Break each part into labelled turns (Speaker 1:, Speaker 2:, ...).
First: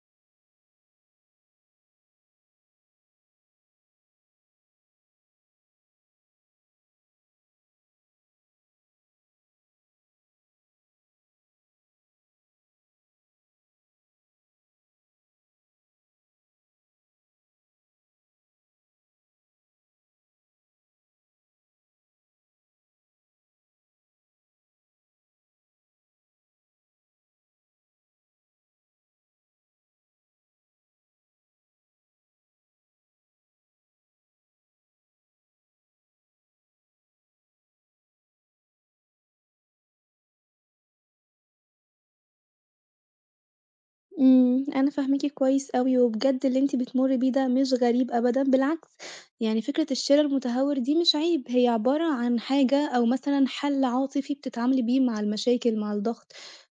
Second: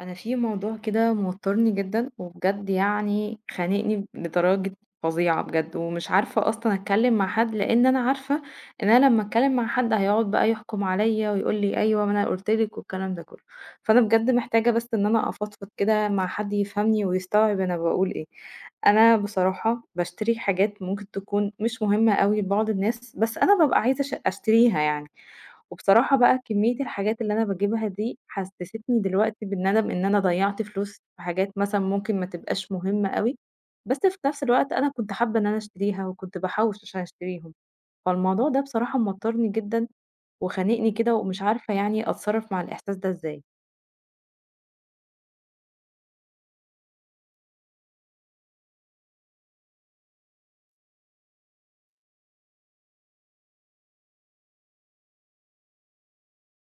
Speaker 1: انا في موضوع كده موترني جدا وبجد يعني خانقني لدرجة فظيعة بجد، ومش عارفة اصلا اتكلم مع حد، لان انا عارفة ان انا لما اتكلم مع حد هيقعد بقى يحكم عليا ويقول لي ايوه ما انا قلت لك والكلام ده كله. فانا بجد محتاجة بس ان انا افضفض كده مع حد يفهمني ويستوعب انا بقول ايه. انا بصراحة بشتري حاجات ممكن تكون مش مهمة قوي لبعض الناس، بس انا ببقى عايزة اشتريها يعني. وبصراحة بقى كمية الحاجات اللي أنا باجيبها دي حسستني دلوقتي بالندم إن أنا ضيّعت فلوس في حاجات مثلًا ممكن ما تبقاش مهمة أوي، بس في نفس الوقت أنا كنت حابة إن أنا أشتريها وكنت باحوّش عشان أشتريهم، فالموضوع ده بصراحة موتّرني جدًا وخانقني كده ومش عارفة يعني أتصرّف مع الإحساس ده إزاي.
Speaker 2: أنا فاهماكِ كويس أوي، وبجد اللي أنتِ بتمُرّي بيه ده مش غريب أبدًا، بالعكس يعني فكرة الشِرا المتهور دي مش عيب، هي عبارة عن حاجة أو مثلًا حَل عاطفي بتتعاملي بيه مع المشاكل، مع الضغط،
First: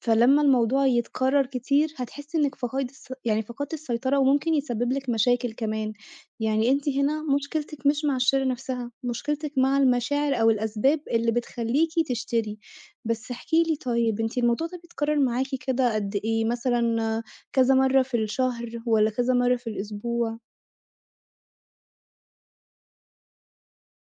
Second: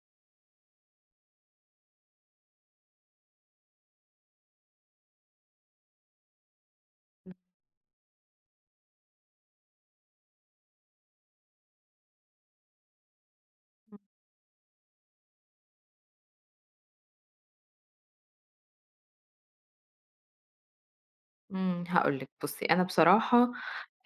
Speaker 2: فلمّا الموضوع يتكرر كتير هتحسي إنِّك فقايد الس يعني فقدتِ السيطرة، وممكن يسبب لِك مشاكل كمان، يعني أنتِ هنا مشكلتِك مش مع الشِرا نَفْسها، مشكلتِك مع المشاعر أو الأسباب اللي بتخلّيكِ تشتري. بس احكي لي طيب، أنتِ الموضوع ده بيتكرر معاكِ كده قد إيه؟ مثلًا كذا مرّة في الشهر والّا كذا مرّة في الأسبوع؟
Speaker 1: هاقول لِك بُصّي، أنا بصراحة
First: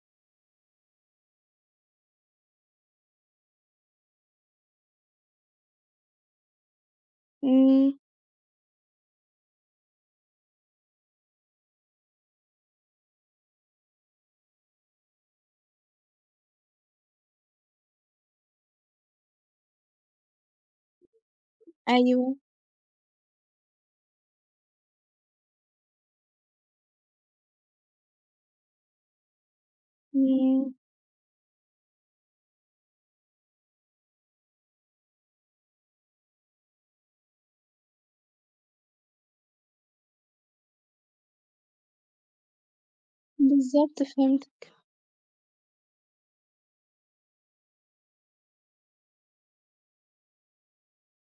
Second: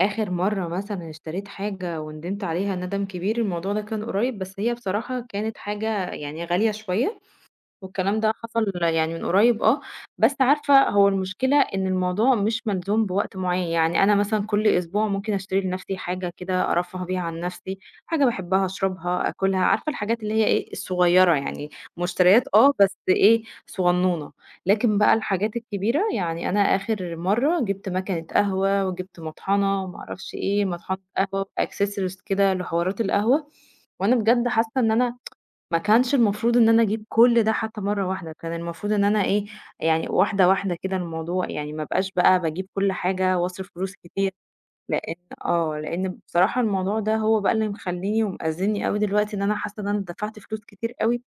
Speaker 1: آخر مرّة مثلًا اشتريت حاجة وندمت عليها ندم كبير، الموضوع ده كان قريب، بس هي بصراحة كانت حاجة يعني غالية شوية.
Speaker 2: إمم،
Speaker 1: والكلام ده حصل يعني من قريب آه، بس عارفة هو المشكلة إن الموضوع مش ملزوم بوقت معين، يعني أنا مثلًا كل أسبوع ممكن أشتري لنفسي حاجة كده أرفّه بيها عن نفسي، حاجة باحبها أشربها، آكلها، عارفة الحاجات اللي هي إيه، الصغيرة يعني
Speaker 2: أيوه،
Speaker 1: مشتريات آه، بس إيه، صغنونة، لكن بقى الحاجات الكبيرة يعني أنا آخر مرّة جِبت ماكينة قهوة وجِبت مطحنة وما أعرفش إيه،
Speaker 2: إمم،
Speaker 1: مطحنة قهوة وaccessories كده لحوارات القهوة، وأنا بجد حاسة إن أنا ما كانش المفروض إن أنا أجيب كل ده حتى مرّة واحدة، كان المفروض إن أنا إيه، يعني واحدة، واحدة كده الموضوع، يعني ما ابقاش بقى باجيب كل حاجة وأصرف فلوس
Speaker 2: بالضبط
Speaker 1: كتير.
Speaker 2: فهمتِك،
Speaker 1: لإن لإن بصراحة الموضوع ده هو بقى اللي مخلّيني ومأزّمني أوي دلوقتي إن أنا حاسة إن أنا دفعت فلوس كتير أوي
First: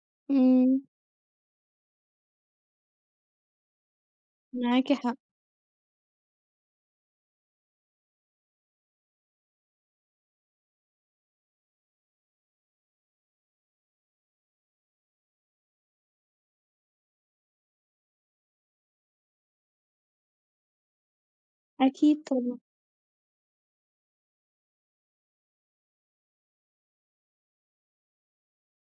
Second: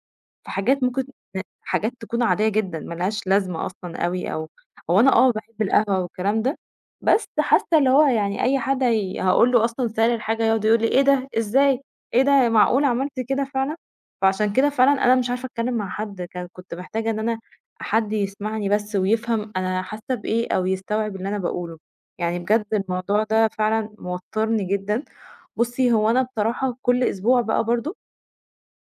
Speaker 1: في
Speaker 2: إمم،
Speaker 1: حاجات ممكن حاجات تكون عادية جدًا ما لهاش لازمة أصلًا أوي أو
Speaker 2: معاكِ
Speaker 1: هو أنا
Speaker 2: حق،
Speaker 1: آه، باحب القهوة والكلام ده، بس حاسة اللي هو يعني أي حد هي هاقول له أصلًا سعر الحاجة هيقعد يقول لي: "إيه ده؟ إزاي؟ إيه ده معقول عملت كده فعلًا؟" فعشان كده فعلًا أنا مش عارفة أتكلّم مع حد كنت محتاجة إن أنا حد يسمعني بس ويفهم أنا حاسة بإيه أو يستوعب اللي أنا باقوله.
Speaker 2: أكيد
Speaker 1: يعني
Speaker 2: طبعًا،
Speaker 1: بجد الموضوع ده فعلًا موتّرني جدًا. بُصّي، هو أنا بصراحة كل أسبوع بقى برضه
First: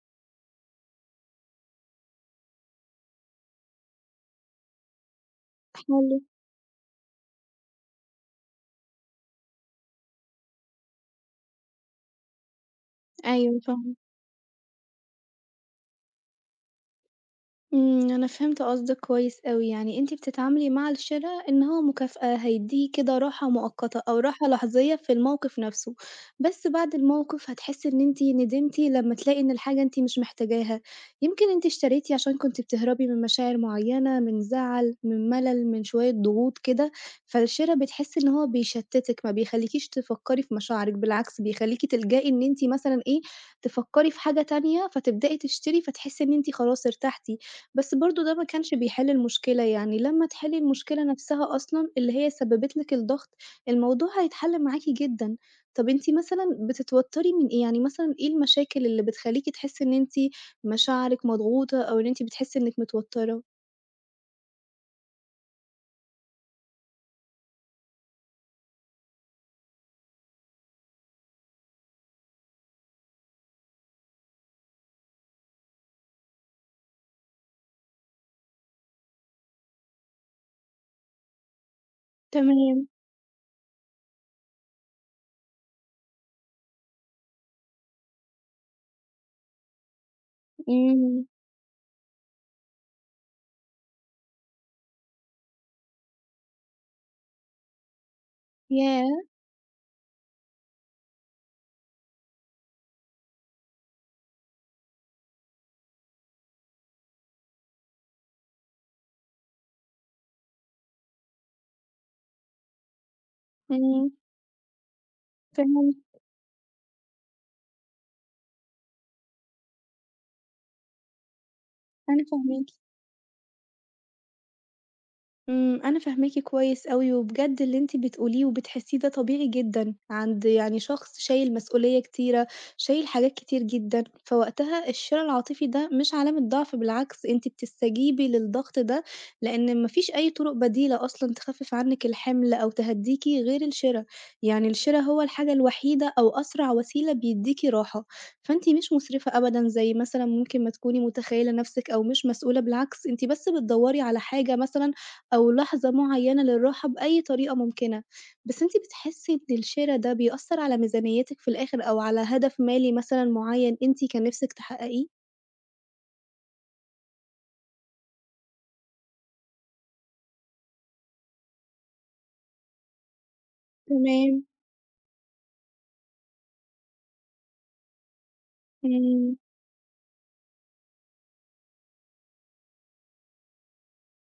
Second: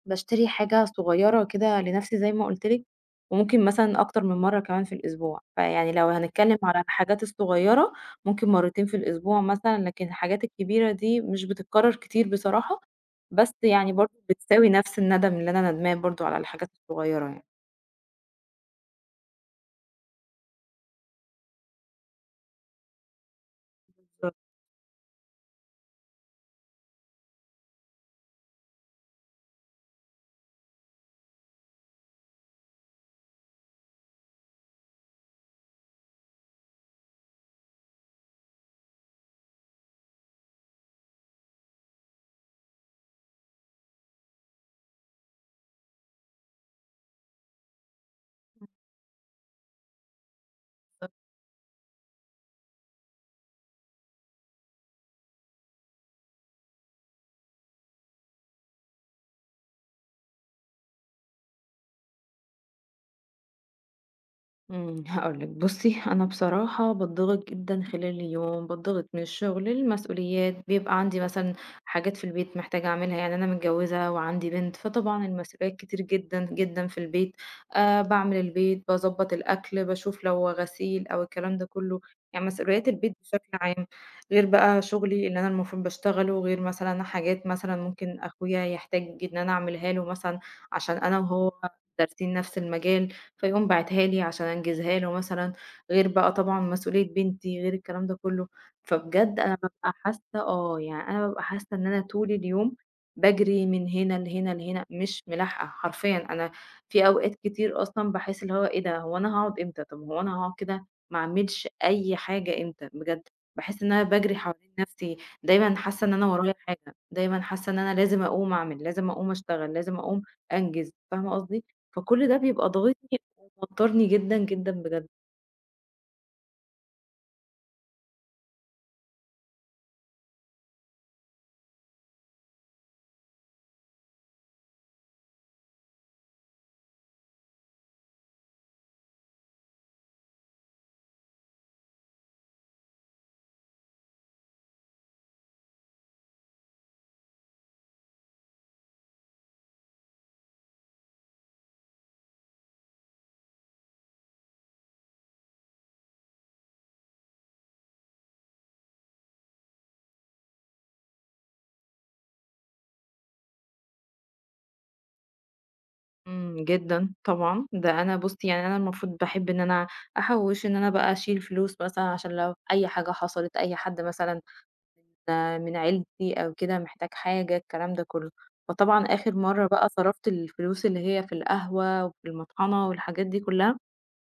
Speaker 1: باشتري حاجة صغيّرة كده لنَفْسي زي ما قُلت لِك، وممكن مثلًا أكتر من مرّة كمان في الأسبوع. فيعني لو
Speaker 2: حلو،
Speaker 1: هنتكلّم على الحاجات الصغيّرة ممكن مرّتين في الأسبوع مثلًا، لكن الحاجات الكبيرة دي مش بتتكرّر كتير بصراحة، بس
Speaker 2: أيوه
Speaker 1: يعني
Speaker 2: فاهمة.
Speaker 1: برضه بتساوي نَفْس الندم اللي أنا ندماه برضه على الحاجات الصغيّرة يعني.
Speaker 2: أنا فهمت قصدِك كويس أوي، يعني أنتِ بتتعاملي مع الشِرا إن هو مكافأة هيدّيه كده راحة مؤقتة أو
Speaker 1: بالضبط.
Speaker 2: راحة لحظية في الموقف نَفْسه، بس بعد الموقف هتحسّي إن أنتِ ندمتِ لمّا تلاقي إن الحاجة أنتِ مش محتاجاها، يمكن أنتِ اشتريتِ عشان كنتِ بتهربي من مشاعر معيّنة، من زَعَل، من مَلَل، من شوية ضغوط كده، فالشِرا بتحسّي إن هو بيشتِّتِك، ما بيخلّيكيش تفكّري في مشاعرِك، بالعكس بيخلّيكِ تلجئي إن أنتِ مثلًا إيه، تفكّري في حاجة تانية فتبدئي تشتري فتحسّي إن أنتِ خلاص ارتحتِ. بس برضه ده ما كانش بيحل المشكلة، يعني لمّا تحلّي المشكلة نفسها أصلًا اللي هي سببت لِك الضغط، الموضوع هيتحل معاكِ جدًا. طَب أنتِ مثلًا بتتوتّري من إيه؟ يعني مثلًا إيه المشاكل اللي بتخلّيكِ تحسّي إن أنتِ مشاعرِك مضغوطة أو إن أنتِ بتحسّي إنِّك متوتّرة؟
Speaker 1: هاقول لِك بُصّي، أنا بصراحة باتضغط جدًا خلال اليوم، باتضغط من الشغل، المسؤوليات، بيبقى عندي مثلًا حاجات في البيت محتاجة أعملها، يعني أنا متجوّزة وعندي بنت، فطبعًا المسؤوليات كتير جدًا، جدًا في البيت، باعمل البيت، باضبّط الأكل، باشوف لو غسيل أو الكلام ده كلّه، يعني
Speaker 2: تمام،
Speaker 1: مسؤوليات البيت بشكل عام، غير بقى شغلي اللي أنا المفروض باشتغله، غير مثلًا حاجات مثلًا ممكن أخويا يحتاج إن أنا أعملها له مثلًا عشان أنا
Speaker 2: إمم،
Speaker 1: وهو دارسين نفس المجال، فيقوم باعتها لي عشان أنجزها له مثلًا، غير بقى طبعًا مسؤولية بنتي، غير الكلام ده كله.
Speaker 2: ياه!
Speaker 1: فبجد أنا بابقى حاسة آه، يعني أنا بابقى حاسة إن أنا طول اليوم باجري من هنا لهنا لهنا، مش ملاحقة حرفيًا. أنا في أوقات كتير أصلًا باحس اللي هو إيه ده، هو أنا هاقعد إمتى؟ طب هو أنا هاقعد كده ما أعملش أي حاجة إمتى بجد؟ باحس إن أنا
Speaker 2: إمم،
Speaker 1: باجري حوالين نفسي، دايمًا
Speaker 2: فهمت،
Speaker 1: حاسة إن أنا ورايا حاجة، دايمًا حاسة إن أنا لازم أقوم أعمل، لازم أقوم أشتغل، لازم أقوم أنجز، فاهمة قصدي؟
Speaker 2: أنا
Speaker 1: فكل ده
Speaker 2: فاهماكِ.
Speaker 1: بيبقى ضاغطني وتّرني جدًا، جدًا بجد.
Speaker 2: أنا فاهماكِ كويس أوي، وبجد اللي أنتِ بتقوليه وبتحسيه ده طبيعي جدًا عند يعني شخص شايل مسؤولية كتيرة، شايل حاجات كتير جدًا، فوقتها الشِّراء العاطفي ده مش علامة ضعف بالعكس أنتِ بتستجيبي للضغط ده، لإن ما فيش أي طرق بديلة أصلًا تخفف عنِك الحمل أو تهدّيكِ غير الشِّرا، يعني الشِّرا هو الحاجة الوحيدة أو أسرع وسيلة بيدّيكِ راحة، فأنتِ مش مسرفة أبدًا زي مثلًا ممكن ما تكوني متخيلة نَفْسِك أو مش مسؤولة، بالعكس أنتِ بس بتدوّري على حاجة مثلًا أو لحظة معيّنة للراحة بأي طريقة ممكنة، بس أنتِ بتحسّي إن الشِرا ده بيأثّر على ميزانيتِك في الآخر أو على هدف مالي مثلًا معيّن أنتِ كان نِفْسِك تحقّقيه؟
Speaker 1: جدًا طبعًا، ده أنا بُصّي يعني أنا المفروض باحب إن أنا أحوّش، إن أنا بقى أشيل فلوس مثلًا عشان لو أي حاجة حصلت، أي حد مثلًا
Speaker 2: تمام،
Speaker 1: آه، من عيلتي أو كده محتاج حاجة، الكلام ده كلّه. فطبعًا آخر
Speaker 2: إمم،
Speaker 1: مرّة بقى صرفت الفلوس اللي هي في القهوة وفي المطحنة والحاجات دي كلّها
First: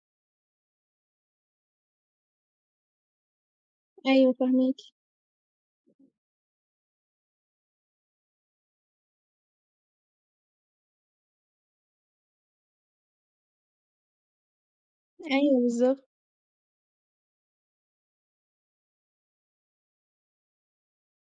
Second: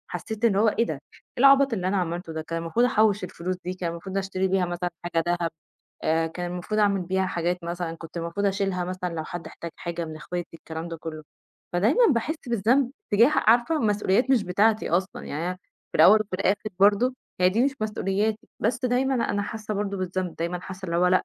Speaker 1: حسيت إن هو إيه ده! إيه العبط اللي أنا عملته ده! كان المفروض أحوّش الفلوس دي، كان المفروض
Speaker 2: أيوه
Speaker 1: أشتري بيها
Speaker 2: فاهماكِ،
Speaker 1: مثلًا حاجة دهب، كان المفروض أعمل بيها حاجات مثلًا كنت المفروض أشيلها مثلًا لو حد احتاج حاجة من إخواتي الكلام ده كلّه. فدايمًا باحس بالذنب تجاه عارفة مسؤوليات مش بتاعتي أصلًا، يعني أنا
Speaker 2: أيوه
Speaker 1: في
Speaker 2: بالضبط،
Speaker 1: الأول وفي الآخر برضه هي دي مش مسؤولياتي، بس دايمًا أنا حاسة برضه بالذنب، دايمًا حاسة اللي هو لأ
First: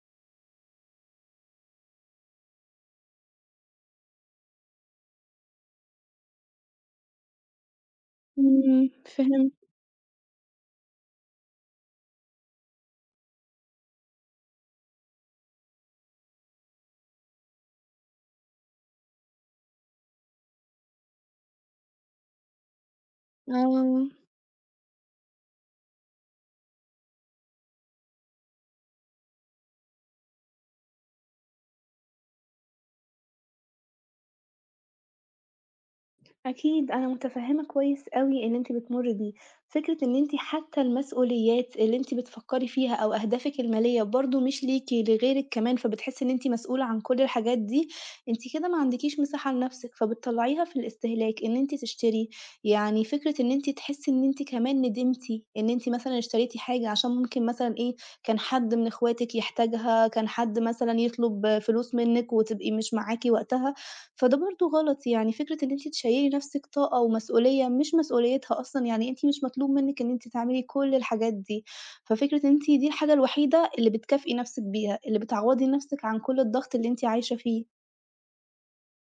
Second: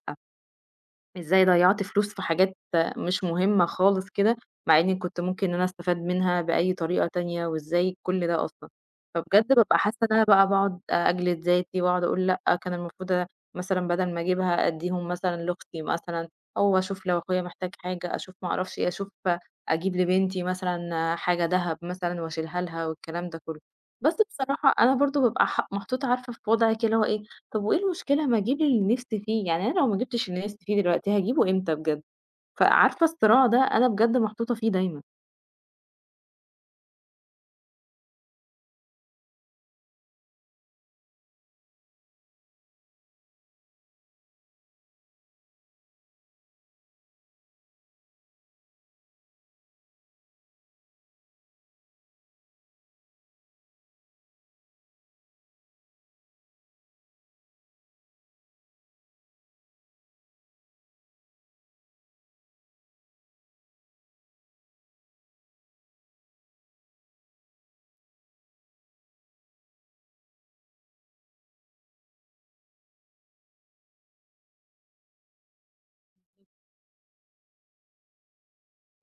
Speaker 1: إزاي ضيّعت فلوس في حاجات مش مهمة خالص كده، مع إني كنت ممكن إن أنا أستفاد منها بأي طريقة تانية، وإزاي كل ده أصلًا.
Speaker 2: إمم،
Speaker 1: فبجد
Speaker 2: فهمت،
Speaker 1: بابقى حاسة إن أنا بقى باقعد أجلد ذاتي، واقعد أقول لأ، كان المفروض مثلًا بدل ما أجيبها أدّيهم مثلًا لأختي مثلًا، أو أشوف لو أخويا محتاج حاجة، أشوف ما أعرفش إيه، أشوف أجيب لبنتي مثلًا حاجة دهب مثلًا وأشيلها لها والكلام ده كله.
Speaker 2: آه.
Speaker 1: بس بصراحة أنا برضه بابقى محطوطة عارفة في وضع كده اللي هو إيه، طب وإيه المشكلة ما أجيب اللي نِفْسي فيه، يعني أنا لو ما جِبتش اللي نِفْسي فيه دلوقتي هاجيبه إمتى بجد؟ فعارفة الصراع ده أنا بجد محطوطة فيه دايمًا.
Speaker 2: أكيد أنا متفهمة كويس أوي اللي أنتِ بتمري بيه، فكرة إن أنتِ حتى المسؤوليات اللي أنتِ بتفكري فيها أو أهدافِك المالية برضه مش ليكِ لغيرِك كمان، فبتحسي إن أنتِ مسؤولة عن كل الحاجات دي، أنتِ كده ما عندكيش مساحة لنفسِك، فبتطلعيها في الاستهلاك إن أنتِ تشتري، يعني فكرة إن أنتِ تحسي إن أنتِ كمان ندمتِ إن أنتِ مثلًا اشتريتِ حاجة عشان ممكن مثلًا إيه، كان حد من إخواتِك يحتاجها، كان حد مثلًا يطلب فلوس منِك وتبقي مش معاكِ وقتها. فده برضه غلط، يعني فكرة إن أنتِ تشيّلي نَفْسِك طاقة ومسؤولية مش مسؤوليتها أصلًا، يعني أنتِ مش مطلوب منِّك إن أنتِ تعملي كل الحاجات دي، ففكرة إن أنتِ دي الحاجة الوحيدة اللي بتكافئي نَفْسِك بيها، اللي بتعوّضي نَفْسِك عن كل الضغط اللي أنتِ عايشة فيه.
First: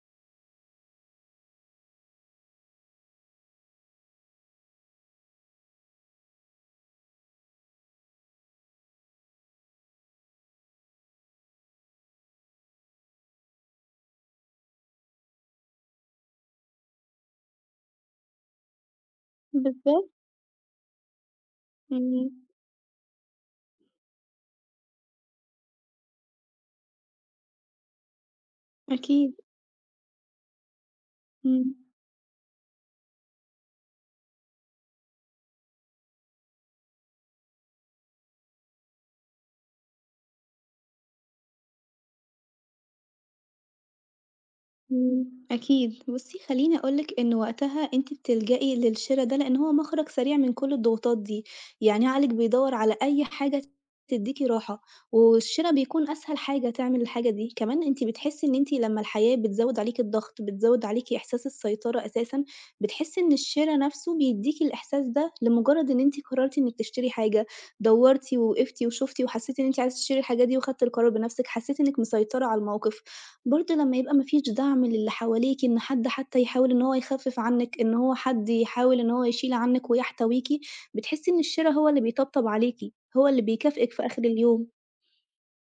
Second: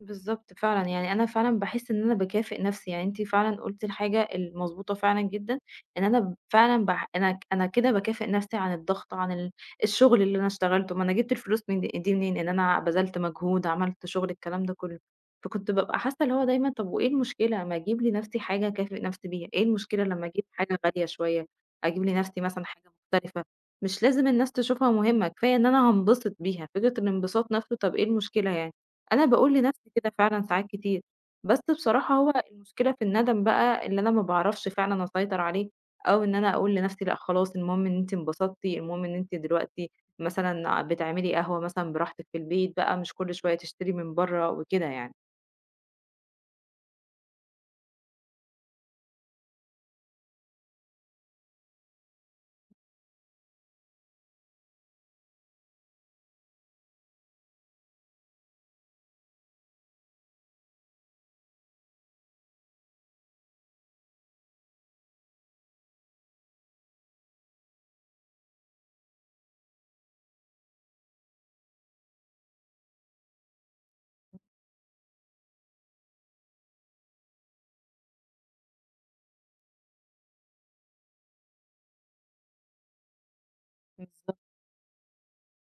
Speaker 1: بالضبط فعلًا، يعني أنا فعلًا باحس إن أنا باكافئ نَفْسي، يعني أنتِ فعلًا قُلتِ الحاجة المضبوطة فعلًا جدًا، إن أنا فعلًا أنا كده باكافئ نَفْسي عن الضغط، عن الشغل اللي أنا اشتغلته، ما أنا جِبت الفلوس من دي منين؟ إن أنا بذلت مجهود، عملت شغل، الكلام ده كُلّه. فكنت بابقى حاسة اللي هو دايمًا طَب وإيه المشكلة ما أجيب لنَفْسي حاجة أكافئ نَفْسي بيها، إيه المشكلة
Speaker 2: بالضبط،
Speaker 1: لمّا أجيب حاجة غالية شوية، أجيب
Speaker 2: إمم،
Speaker 1: لنَفْسي مثلًا حاجة مختلفة، مش لازم الناس تشوفها مهمة، كفاية إن أنا هانبسط بيها، فكرة الانبساط نَفْسه طَب إيه المشكلة يعني؟ أنا
Speaker 2: أكيد،
Speaker 1: باقول لنفسي كده فعلًا ساعات كتير، بس
Speaker 2: إمم.
Speaker 1: بصراحة هو المشكلة في الندم بقى اللي أنا ما باعرفش فعلًا أسيطر عليه، أو إن أنا أقول لنفسي لأ خلاص المهم إن أنتِ انبسطتِ، المهم إن أنتِ دلوقتي مثلًا بتعملي قهوة مثلًا براحتِك في البيت بقى، مش كل شوية تشتري من برّه وكده يعني.
Speaker 2: إمم، أكيد. بُصّي، خلّيني أقول لِك إن وقتها أنتِ بتلجئي للشِرا ده، لإن هو مخرج سريع من كل الضغوطات دي، يعني عقلِك بيدوّر على أي حاجة تدّيكِ راحة، والشِرا بيكون أسهل حاجة تعمل الحاجة دي. كمان أنتِ بتحسّي إن أنتِ لمّا الحياة بتزوّد عليكِ الضغط، بتزوّد عليكِ إحساس السيطرة أساسًا، بتحسّي إن الشِرا نَفْسه بيدّيكِ الإحساس ده لمجرّد إن أنتِ قررتِ إنِّك تشتري حاجة، دوّرتِ ووقفتِ وشُفتِ وحسّيتِ إن أنتِ عايزة تشتري الحاجة دي وخدتِ القرار بنَفْسِك، حسّيتِ إنِّك مسيطرة على الموقف. برضه لمّا يبقى ما فيش دعم للي حواليكِ، إن حد حتى يحاول إن هو يخفِّف عنِّك، إن هو حد يحاول إن هو يشيل عنِّك ويحتويكِ، بتحسّي إن الشِّرا هو اللي بيطبطب عليكِ، هو اللي بيكافئِك في آخر
Speaker 1: بالضبط.
Speaker 2: اليوم.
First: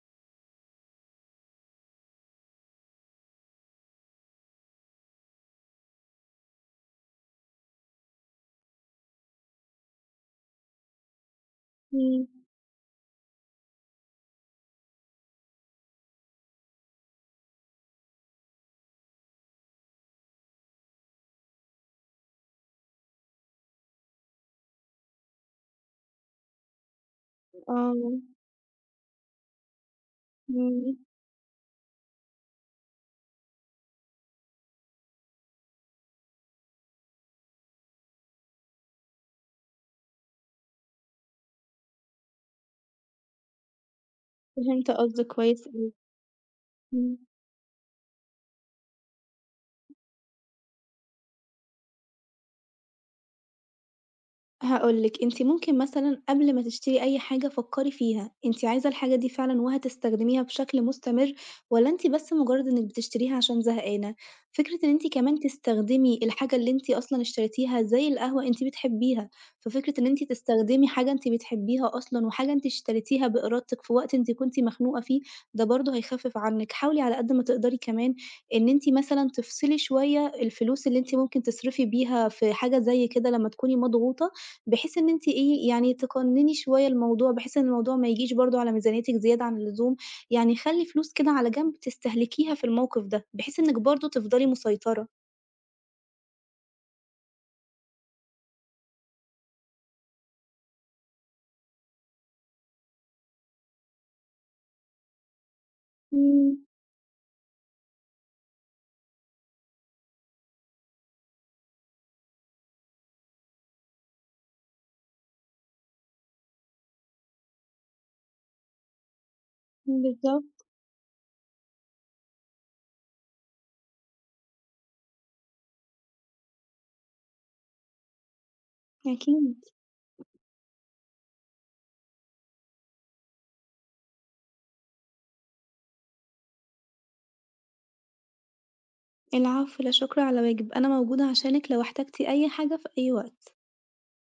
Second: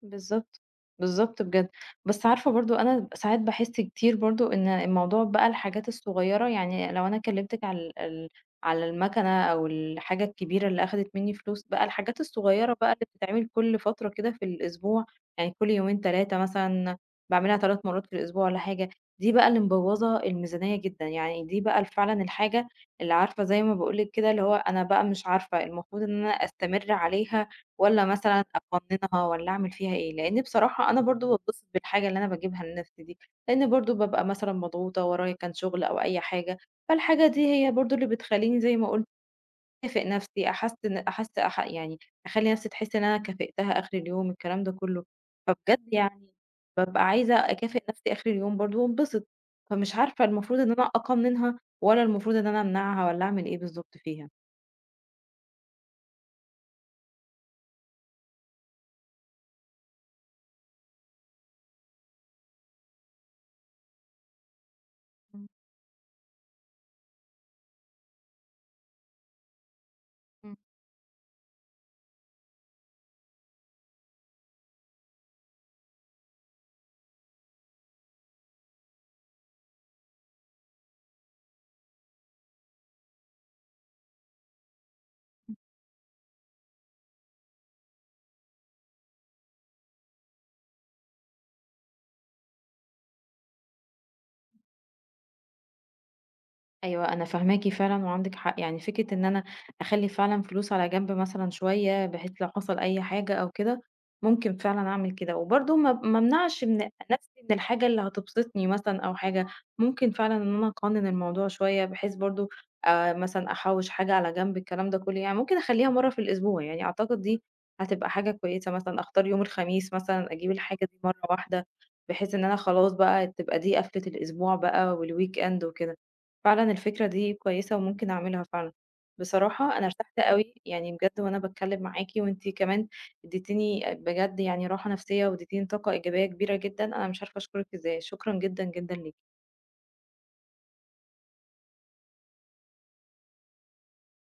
Speaker 1: بالضبط، بالضبط بجد. بس عارفة برضه أنا ساعات باحس كتير برضه إن الموضوع بقى الحاجات الصغيّرة يعني لو أنا كلّمتِك على ال ال على المكنة أو الحاجة الكبيرة اللي أخدت منّي فلوس، بقى الحاجات
Speaker 2: إمم،
Speaker 1: الصغيّرة بقى اللي بتتعمل كل فترة كده في الأسبوع، يعني كل يومين 3 مثلًا باعملها 3 مرّات في الأسبوع والّا حاجة، دي بقى اللي مبوّظة الميزانية جدًا، يعني دي بقى فعلًا الحاجة اللي عارفة زي ما باقول لِك كده اللي هو أنا بقى مش عارفة المفروض إن أنا أستمر عليها
Speaker 2: آه،
Speaker 1: والّا مثلًا أقنّنها والّا أعمل فيها إيه؟ لإن بصراحة
Speaker 2: إمم،
Speaker 1: أنا برضه باتبسط بالحاجة اللي أنا باجيبها لنَفْسي دي، لإن برضه بابقى مثلًا مضغوطة، ورايا كان شُغل أو أي حاجة، فالحاجة دي هي برضه اللي بتخلّيني زي ما قُلت أكافئ نَفْسي، أحسّن أحس أح يعني أخلّي نَفْسي تحس إن أنا كافئتها آخِر اليوم، الكلام ده
Speaker 2: فهمت
Speaker 1: كُلّه.
Speaker 2: قصدِك كويس أوي،
Speaker 1: فبجد يعني بابقى
Speaker 2: إمم.
Speaker 1: عايزة أكافئ نَفْسي آخِر اليوم برضه وانبسط، فمش عارفة المفروض إن أنا أقنّنها والّا المفروض إن أنا أمنعها والّا أعمل إيه بالضبط فيها؟
Speaker 2: هاقول لِك، أنتِ ممكن مثلًا قبل ما تشتري أي حاجة فكّري فيها، أنتِ عايزة الحاجة دي فعلًا وهتستخدميها بشكل مستمر والّا أنتِ بس مجرد إنِّك بتشتريها عشان زهقانة؟ فكرة إن أنتِ كمان
Speaker 1: إمم.
Speaker 2: تستخدمي الحاجة اللي أنتِ أصلًا اشتريتيها زي القهوة أنتِ بتحبيها، ففكرة إن أنتِ تستخدمي حاجة أنتِ بتحبيها أصلًا وحاجة أنتِ اشتريتيها بإرادتِك في وقت أنتِ كنتِ مخنوقة فيه، ده برضه هيخفِّف عنِّك. حاولي على قد ما تقدري كمان إن أنتِ مثلًا تفصلي شوية الفلوس اللي أنتِ ممكن تصرفي بيها في حاجة زي كده لمّا تكوني مضغوطة بحيث إن أنتِ إيه، يعني تقنّني شوية الموضوع، بحيث إن الموضوع ما يجيش برضه على ميزانيتِك زيادة عن اللزوم، يعني خلّي فلوس كده على جنب تستهلكيها في الموقف ده، بحيث إنِّك برضه تفضلي مسيطرة.
Speaker 1: أيوه، أنا فاهماكِ فعلًا وعندِك حق، يعني فكرة إن أنا أخلّي فعلًا فلوس على جنب مثلًا شوية بحيث لو حصل أي حاجة أو كده، ممكن فعلًا أعمل كده، وبرضه ما
Speaker 2: إمم،
Speaker 1: امنعش من نفسي من الحاجة اللي هتبسطني مثلًا أو حاجة، ممكن فعلًا إن أنا أقنن الموضوع شوية بحيث برضه مثلًا أحوّش حاجة على جنب الكلام ده كله، يعني ممكن أخلّيها مرّة في الأسبوع، يعني أعتقد دي هتبقى حاجة كويسة، مثلًا أختار يوم الخميس مثلًا أجيب
Speaker 2: بالضبط،
Speaker 1: الحاجة دي مرّة واحدة، بحيث إن أنا خلاص بقى تبقى دي قفلة الأسبوع بقى والweekend وكده. فعلًا الفكرة دي كويسة وممكن أعملها فعلًا.
Speaker 2: أكيد.
Speaker 1: بصراحة أنا ارتحت أوي، يعني بجد وأنا باتكلم معاكِ وأنتِ كمان اديتيني بجد يعني راحة نفسية واديتيني طاقة إيجابية كبيرة جدًا، أنا مش عارفة أشكرِك إزاي، شكرًا جدًا، جدًا ليكِ.
Speaker 2: العفو، لا شكر على واجب، أنا موجودة عشانِك لو احتجتِ أي حاجة في أي وقت.